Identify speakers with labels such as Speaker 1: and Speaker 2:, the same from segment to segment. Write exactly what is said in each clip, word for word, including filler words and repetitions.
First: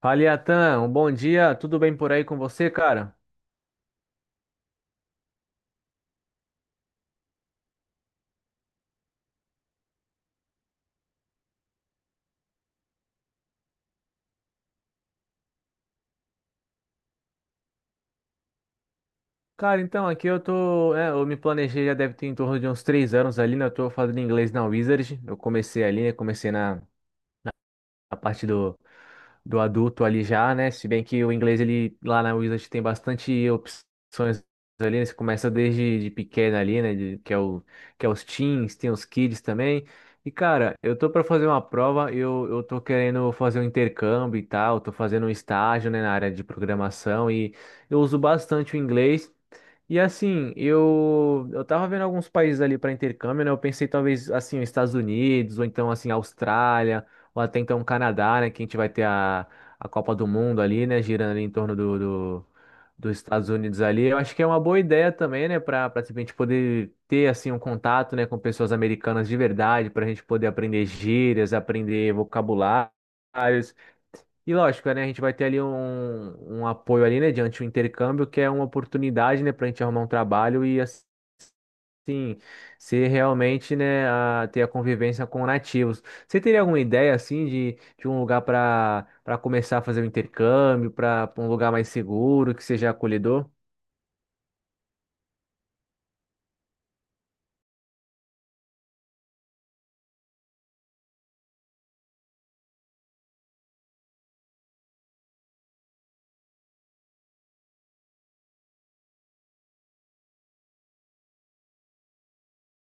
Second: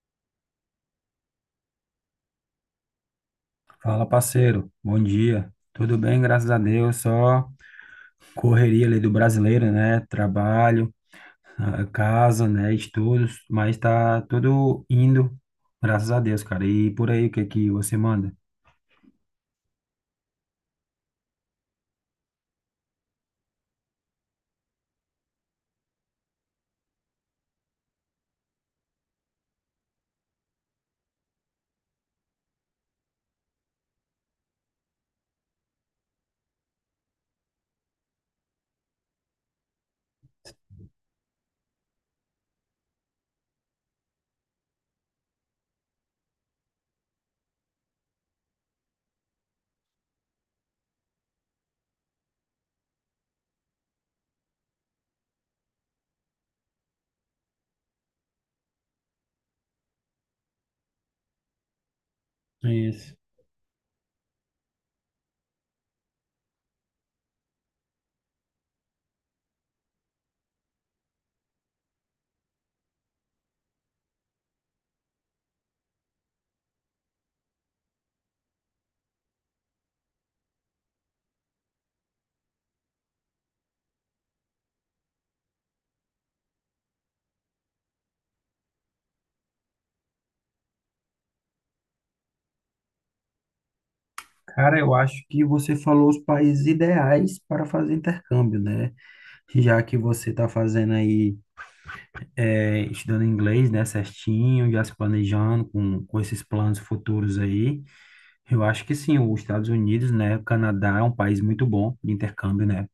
Speaker 1: Fala, Iatan, um bom dia, tudo bem por aí com você, cara?
Speaker 2: Fala, parceiro. Bom dia. Tudo bem, graças a Deus. Só correria ali do brasileiro, né? Trabalho, ah, casa, né? Estudos, mas tá tudo indo, graças a Deus, cara. E por aí, o que que você manda?
Speaker 1: Cara, então, aqui eu tô, é, eu me planejei já deve ter em torno de uns três anos ali, né? Eu tô fazendo inglês na Wizard, eu comecei ali, né? Comecei na, a parte do do adulto ali já, né? Se bem que o inglês ele lá na Wizard tem bastante opções ali, né? Você começa desde de pequeno ali, né? de- que é o que é os teens, tem os kids também. E cara, eu tô para fazer uma prova, eu eu tô querendo fazer um intercâmbio e tal, tô fazendo um estágio, né, na área de programação e eu uso bastante o inglês. E assim, eu eu tava vendo alguns países ali para intercâmbio, né? Eu pensei talvez assim, os Estados Unidos ou então assim, Austrália, ou até então o Canadá, né? Que a gente vai ter a, a Copa do Mundo ali, né? Girando ali em torno do, do- dos
Speaker 2: Isso.
Speaker 1: Estados Unidos ali. Eu acho que é uma boa ideia também, né? Para para a gente poder ter assim um contato, né? Com pessoas americanas de verdade, para a gente poder aprender gírias, aprender vocabulários. E lógico, né? A gente vai ter ali um, um apoio ali, né? Diante do intercâmbio, que é uma oportunidade, né? Para a gente arrumar um trabalho e assim. Sim, ser realmente, né, a, ter a convivência com nativos. Você teria alguma ideia, assim, de, de um lugar para para começar a fazer o intercâmbio, para um lugar mais seguro, que seja acolhedor?
Speaker 2: Cara, eu acho que você falou os países ideais para fazer intercâmbio, né? Já que você tá fazendo aí, eh, estudando inglês, né, certinho, já se planejando com, com esses planos futuros aí. Eu acho que sim, os Estados Unidos, né? O Canadá é um país muito bom de intercâmbio, né?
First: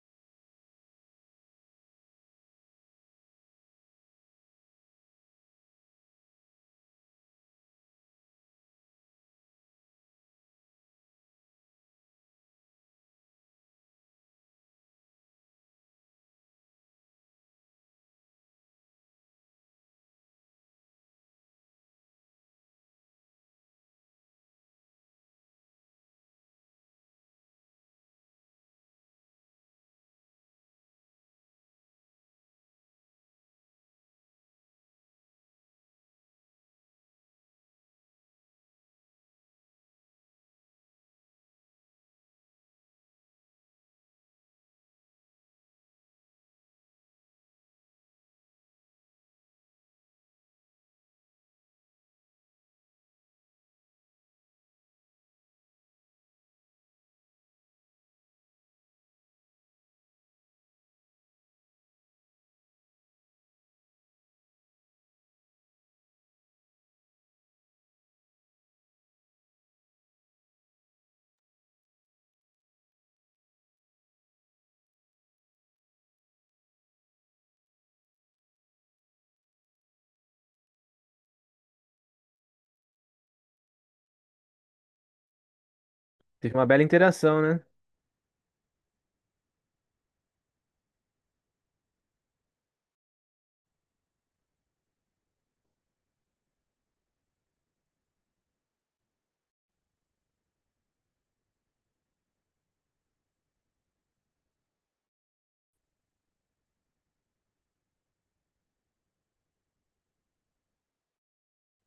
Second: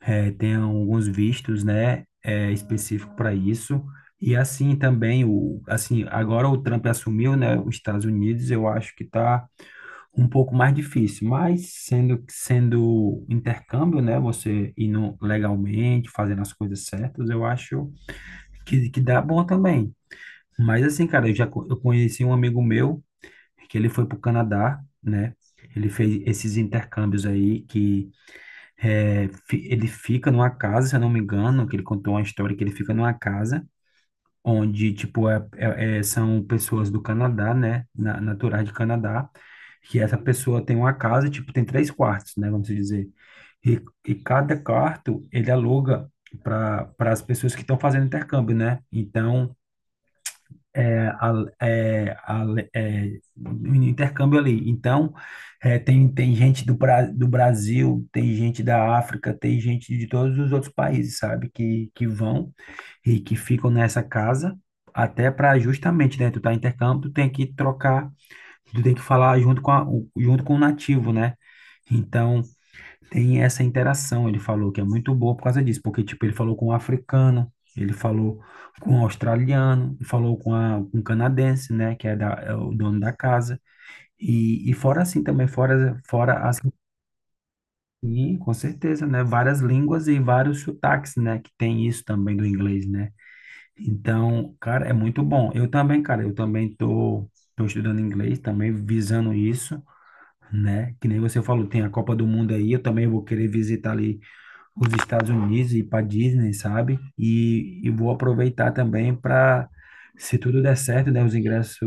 Speaker 2: É, tem alguns vistos, né? É, específico para isso. E assim também, o, assim, agora o Trump assumiu, né? Os Estados Unidos, eu acho que tá um pouco mais difícil, mas sendo, sendo intercâmbio, né? Você indo legalmente, fazendo as coisas certas, eu acho que, que dá bom também. Mas assim, cara, eu já co- eu conheci um amigo meu. É que ele foi para o Canadá, né? Ele fez esses intercâmbios aí que é, fi- ele fica numa casa, se eu não me engano, que ele contou uma história que ele fica numa casa onde, tipo, é, é- é- são pessoas do Canadá, né? Na, naturais de Canadá, que essa pessoa tem uma casa, tipo, tem três quartos, né? Vamos dizer. E, e cada quarto ele aluga para para as pessoas que estão fazendo intercâmbio, né? Então, a- é, a- é, o intercâmbio ali. Então, é, tem, tem gente do, Bra- do Brasil, tem gente da África, tem gente de todos os outros países, sabe? Que, que vão e que ficam nessa casa, até para justamente, né? Tu tá em intercâmbio, tu tem que trocar, tu tem que falar junto com a- o- junto com o nativo, né? Então, tem essa interação, ele falou que é muito boa por causa disso, porque tipo, ele falou com um africano, ele falou com um australiano, ele falou com, a, com um canadense, né, que é, da, é o dono da casa. E, e fora assim também, fora, fora
Speaker 1: Teve uma
Speaker 2: assim,
Speaker 1: bela interação, né?
Speaker 2: e, com certeza, né, várias línguas e vários sotaques, né, que tem isso também do inglês, né. Então, cara, é muito bom. Eu também, cara, eu também tô, tô estudando inglês, também visando isso, né, que nem você falou, tem a Copa do Mundo aí, eu também vou querer visitar ali os Estados Unidos e para Disney, sabe? E, e vou aproveitar também para, se tudo der certo, né, os ingressos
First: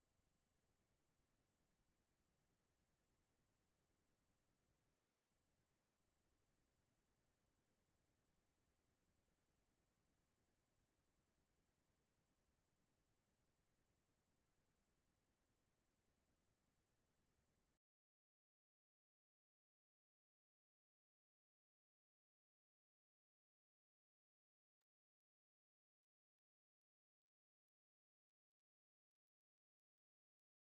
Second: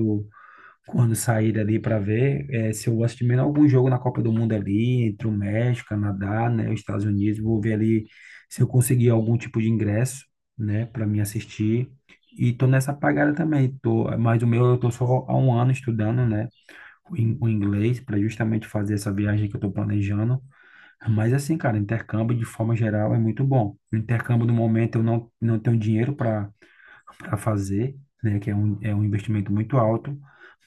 Speaker 2: quando sair ali para ver, eh, se eu gosto de menos algum jogo na Copa do Mundo ali, entre o México, Canadá, né, os Estados Unidos, vou ver ali se eu conseguir algum tipo de ingresso, né, para mim assistir. E tô nessa pagada também, tô, mas o meu eu tô só há um ano estudando, né, o in- o inglês para justamente fazer essa viagem que eu tô planejando. Mas assim, cara, intercâmbio de forma geral é muito bom. O intercâmbio no momento eu não, não tenho dinheiro para para fazer, né? Que é um, é um investimento muito alto.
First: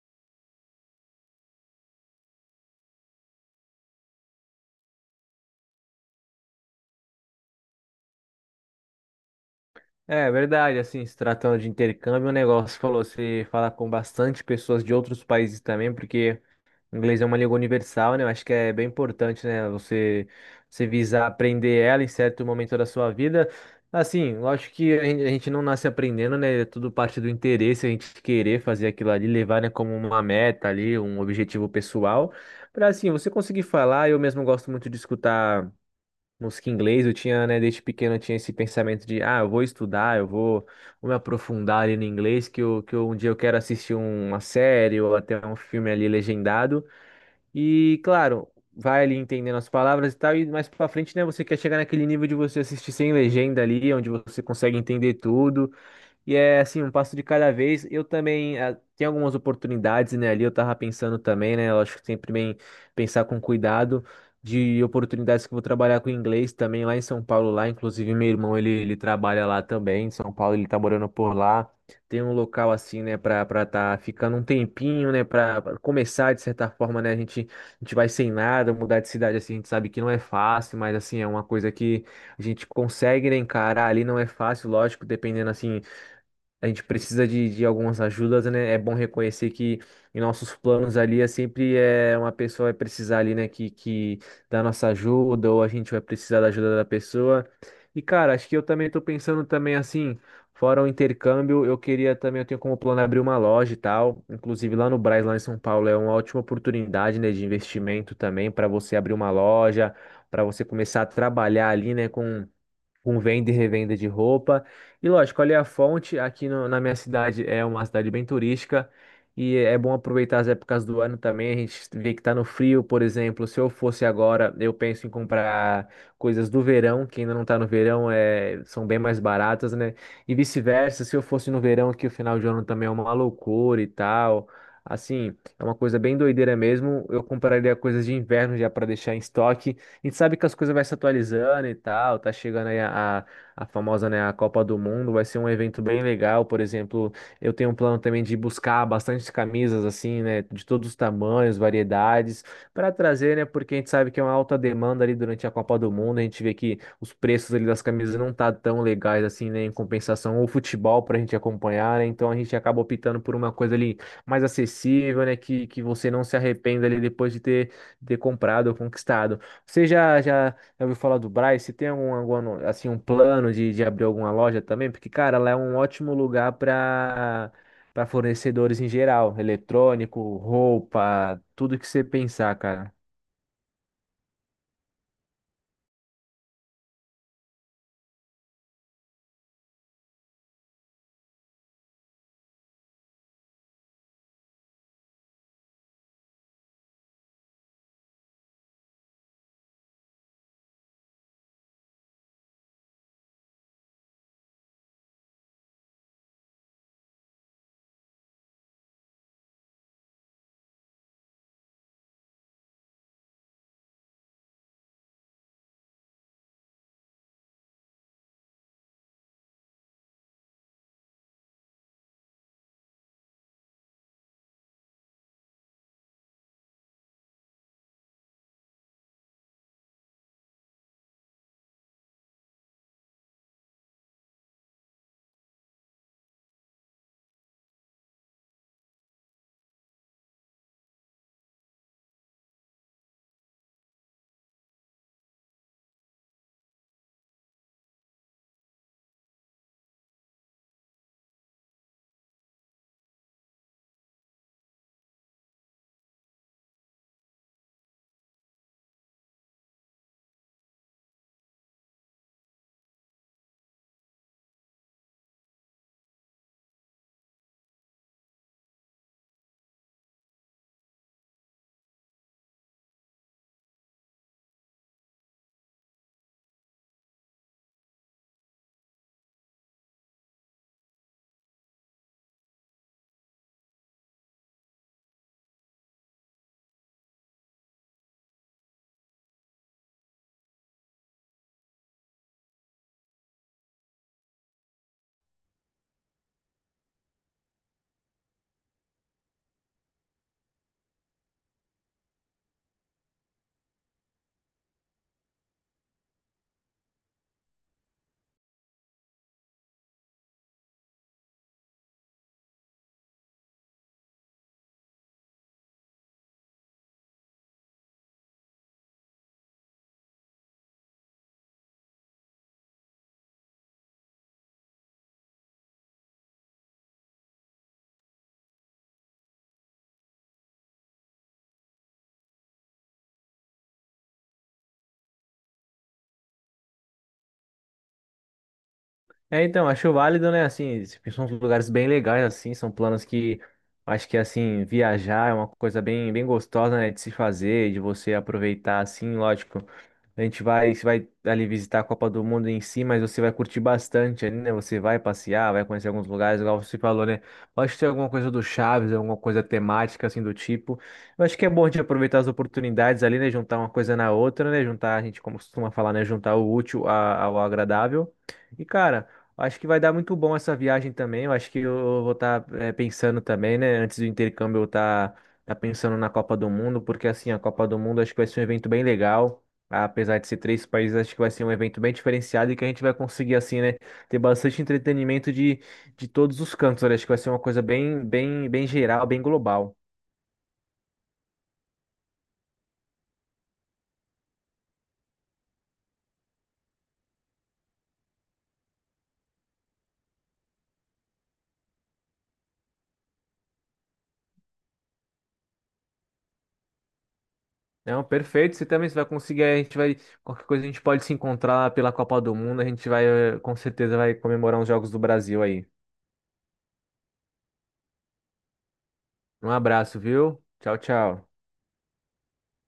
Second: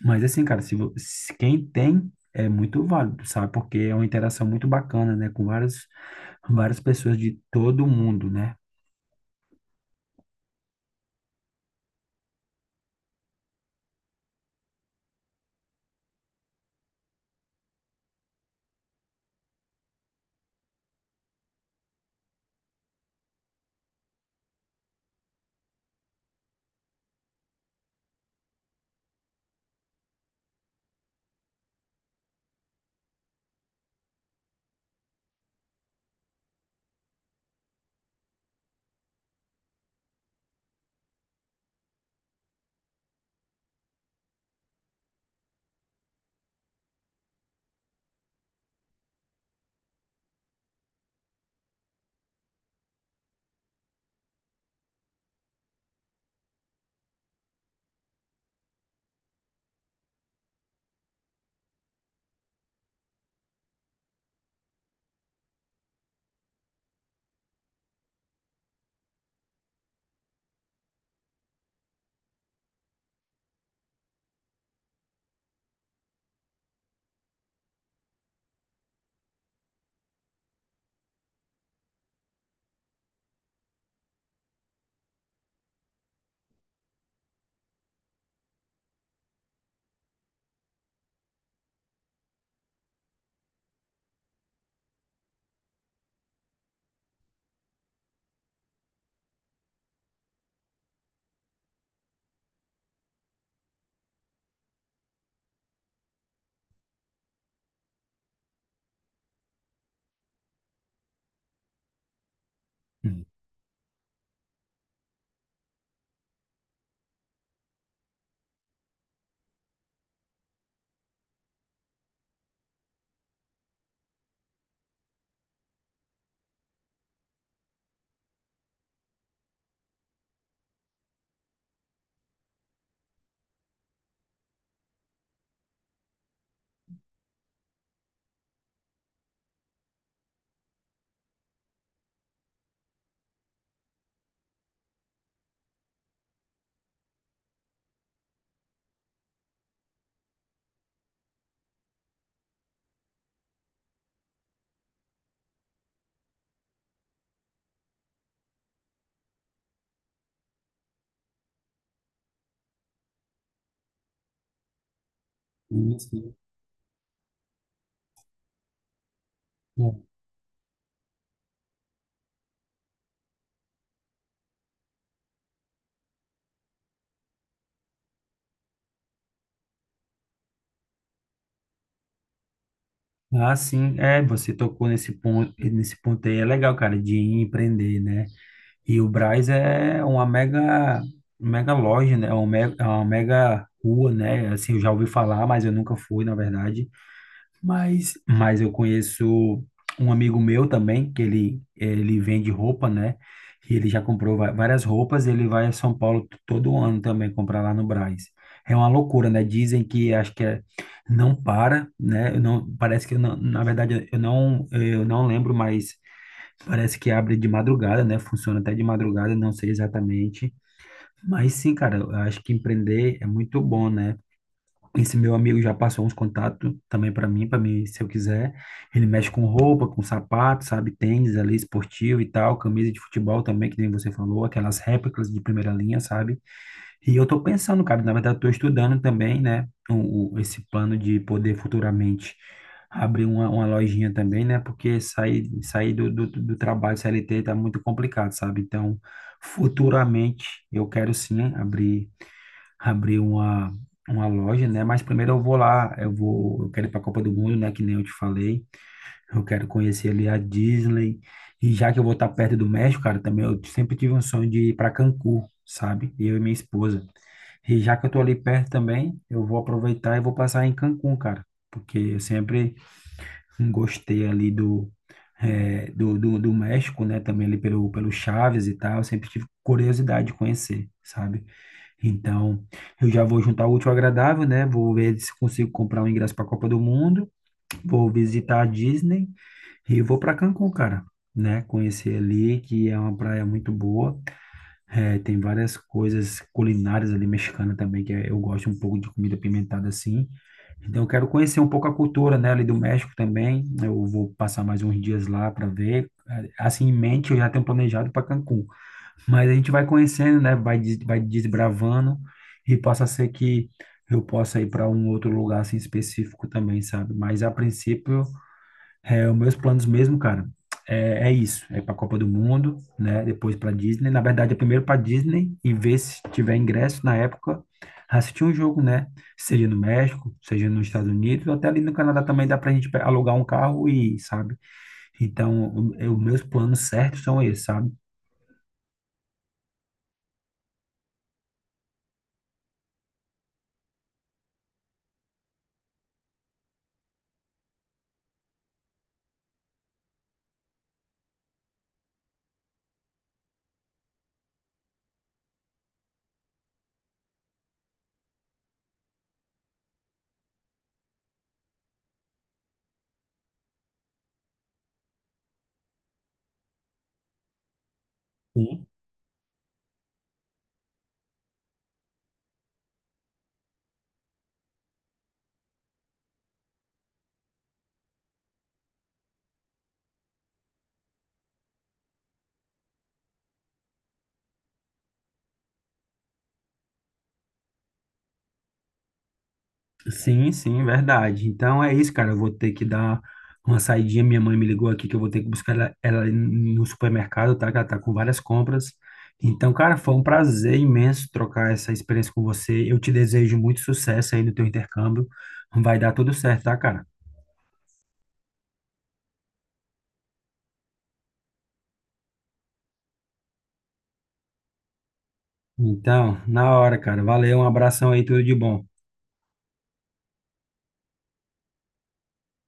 Speaker 2: Mas assim, cara, se, vo- se quem tem é muito válido, sabe? Porque é uma interação muito bacana, né? Com várias, várias pessoas de todo mundo, né?
Speaker 1: É verdade, assim, se tratando de intercâmbio, o negócio falou, você falar com bastante pessoas de outros países também, porque o inglês é uma língua universal, né? Eu acho que é bem importante, né? Você, você visar aprender ela em certo momento da sua vida. Assim, lógico que a gen- a gente não nasce aprendendo, né? É tudo parte do interesse, a gente querer fazer aquilo ali, levar, né, como uma meta ali, um objetivo pessoal. Para assim, você conseguir falar, eu mesmo gosto muito de escutar música em inglês. Eu tinha, né, desde pequeno, eu tinha esse pensamento de, ah, eu vou estudar, eu vou, vou me aprofundar ali no inglês, que eu, que eu, um dia eu quero assistir uma série ou até um filme ali legendado. E, claro, vai ali entendendo as palavras e tal, e mais pra frente, né, você quer chegar naquele nível de você assistir sem legenda ali, onde você consegue entender tudo. E é assim, um passo de cada vez. Eu também ah, tenho algumas oportunidades, né? Ali eu tava pensando também, né? Eu acho que sempre bem pensar com cuidado de oportunidades que eu vou trabalhar com inglês também lá em São Paulo, lá. Inclusive, meu irmão, ele, ele trabalha lá também, em São Paulo, ele tá morando por lá. Tem um local assim, né, pra, pra tá ficando um tempinho, né? Pra, pra começar, de certa forma, né? A gente, a gente vai sem nada, mudar de cidade assim, a gente sabe que não é fácil, mas assim, é uma coisa que a gente consegue, né, encarar ali, não é fácil, lógico, dependendo assim a gente precisa de, de algumas ajudas, né? É bom reconhecer que em nossos planos ali é sempre é, uma pessoa vai precisar ali, né, que, que da nossa ajuda, ou a gente vai precisar da ajuda da pessoa. E, cara, acho que eu também tô pensando também assim, fora o intercâmbio, eu queria também, eu tenho como plano abrir uma loja e tal. Inclusive lá no Brás, lá em São Paulo, é uma ótima oportunidade, né, de investimento também para você abrir uma loja, para você começar a trabalhar ali, né, com com
Speaker 2: Hum.
Speaker 1: venda e revenda de roupa. E lógico, olha a fonte, aqui no- na minha cidade, é uma cidade bem turística. E é bom aproveitar as épocas do ano também. A gente vê que tá no frio, por exemplo. Se eu fosse agora, eu penso em comprar coisas do verão, que ainda não tá no verão, é, são bem mais baratas, né? E vice-versa, se eu fosse no verão, que o final de ano também é uma loucura e tal. Assim, é uma coisa bem doideira mesmo. Eu compraria coisas de inverno já para deixar em estoque. A gente sabe que as coisas vai se atualizando e tal, tá chegando aí a, a, a famosa, né, a Copa do Mundo, vai ser um evento bem legal, por exemplo, eu tenho um plano também de buscar bastante camisas assim, né, de todos os tamanhos, variedades, para trazer, né, porque a gente sabe que é uma alta demanda ali durante a Copa do Mundo, a gente vê que os preços ali das camisas não tá tão legais assim, né, em compensação o futebol pra gente acompanhar, né, então a gente acaba optando por uma coisa ali mais acessível, né, que, que
Speaker 2: Sim,
Speaker 1: você não
Speaker 2: sim.
Speaker 1: se arrependa ali depois de ter, ter comprado ou conquistado. Você
Speaker 2: Bom,
Speaker 1: já, já, já ouviu falar do Brás? Você tem algum, alguma no- assim, um plano de, de abrir alguma loja também? Porque, cara, lá é um ótimo lugar para para fornecedores em geral, eletrônico, roupa, tudo que você pensar, cara.
Speaker 2: ah, sim, é, você tocou nesse ponto, nesse ponto aí, é legal, cara, de empreender, né? E o Brás é uma mega, mega loja, né? É uma mega, é uma mega rua, né? Assim, eu já ouvi falar, mas eu nunca fui, na verdade. Mas, mas eu conheço um amigo meu também, que ele, ele vende roupa, né? E ele já comprou va- várias roupas, ele vai a São Paulo t- todo ano também comprar lá no Brás. É uma loucura, né? Dizem que acho que é, não para, né? Eu não, parece que eu não, na verdade eu não, eu não lembro, mais parece que abre de madrugada, né? Funciona até de madrugada, não sei exatamente. Mas sim, cara, eu acho que empreender é muito bom, né? Esse meu amigo já passou uns contatos também para mim, para mim, se eu quiser. Ele mexe com roupa, com sapato, sabe? Tênis ali, esportivo e tal, camisa de futebol também, que nem você falou, aquelas réplicas de primeira linha, sabe? E eu tô pensando, cara, na verdade eu tô estudando também, né, o, o- esse plano de poder futuramente abrir uma, uma lojinha também, né, porque sair, sair do, do, do trabalho C L T tá muito complicado, sabe? Então, futuramente eu quero sim abrir, abrir uma, uma loja, né, mas primeiro eu vou lá, eu vou, eu quero ir pra Copa do Mundo, né, que nem eu te falei, eu quero conhecer ali a Disney, e já que eu vou estar perto do México, cara, também eu sempre tive um sonho de ir para Cancún, sabe? Eu e minha esposa. E já que eu tô ali perto também, eu vou aproveitar e vou passar em Cancún, cara, porque eu sempre gostei ali do, eh, do, do, do México, né? Também ali pelo, pelo Chaves e tal, eu sempre tive curiosidade de conhecer, sabe? Então, eu já vou juntar o útil ao agradável, né? Vou ver se consigo comprar um ingresso para a Copa do Mundo, vou visitar a Disney e vou para Cancún, cara, né? Conhecer ali, que é uma praia muito boa. É, tem várias coisas culinárias ali mexicana também, que eu gosto um pouco de comida pimentada assim. Então eu quero conhecer um pouco a cultura, né, ali do México também. Eu vou passar mais uns dias lá para ver. É, assim, em mente, eu já tenho planejado para Cancún. Mas a gente vai conhecendo, né, vai, des- vai desbravando e possa ser que eu possa ir para um outro lugar assim específico também, sabe? Mas a princípio é, os meus planos mesmo, cara, é, é isso. É para a Copa do Mundo, né? Depois para Disney. Na verdade, é primeiro para Disney e ver se tiver ingresso na época, assistir um jogo, né? Seja no México, seja nos Estados Unidos, ou até ali no Canadá também dá para a gente pe- alugar um carro e, sabe? Então, o- é, os meus planos certos são esses, sabe?
Speaker 1: É, então, acho válido, né? Assim, são uns lugares bem legais, assim, são planos que acho que, assim, viajar é uma coisa bem, bem gostosa, né? De se fazer, de você aproveitar, assim, lógico. A gente vai, você vai ali visitar a Copa do Mundo em si, mas você vai curtir bastante ali, né? Você vai passear, vai conhecer alguns lugares, igual você falou, né? Pode ter alguma coisa do Chaves, alguma coisa temática, assim, do tipo. Eu acho que é bom de aproveitar as oportunidades ali, né? Juntar uma coisa na outra, né? Juntar, a gente como costuma falar, né? Juntar o útil a- ao agradável. E, cara. Acho que vai dar muito bom essa viagem também. Eu acho que eu vou estar pensando também, né? Antes do intercâmbio, eu estar pensando na Copa do Mundo, porque assim, a Copa do Mundo acho que vai ser um evento bem legal. Apesar de ser três países, acho que vai ser um evento bem diferenciado e que a gente vai conseguir, assim, né? Ter bastante entretenimento de, de todos os cantos. Olha, acho que vai ser uma coisa bem, bem, bem geral, bem global.
Speaker 2: Sim, sim, verdade. Então é isso, cara. Eu vou ter que dar uma saidinha. Minha mãe me ligou aqui que eu vou ter que buscar ela, ela no supermercado, tá? Que ela tá com várias compras. Então, cara, foi um prazer imenso trocar essa experiência com você. Eu te desejo muito sucesso aí no teu intercâmbio. Vai dar tudo certo, tá, cara?
Speaker 1: Não, perfeito. Você também você vai conseguir. A gente vai. Qualquer coisa a gente pode se encontrar pela Copa do Mundo. A gente vai, eh, com certeza, vai comemorar os Jogos do Brasil aí.
Speaker 2: Então, na hora, cara. Valeu, um abração aí, tudo de bom.
Speaker 1: Um abraço, viu? Tchau, tchau.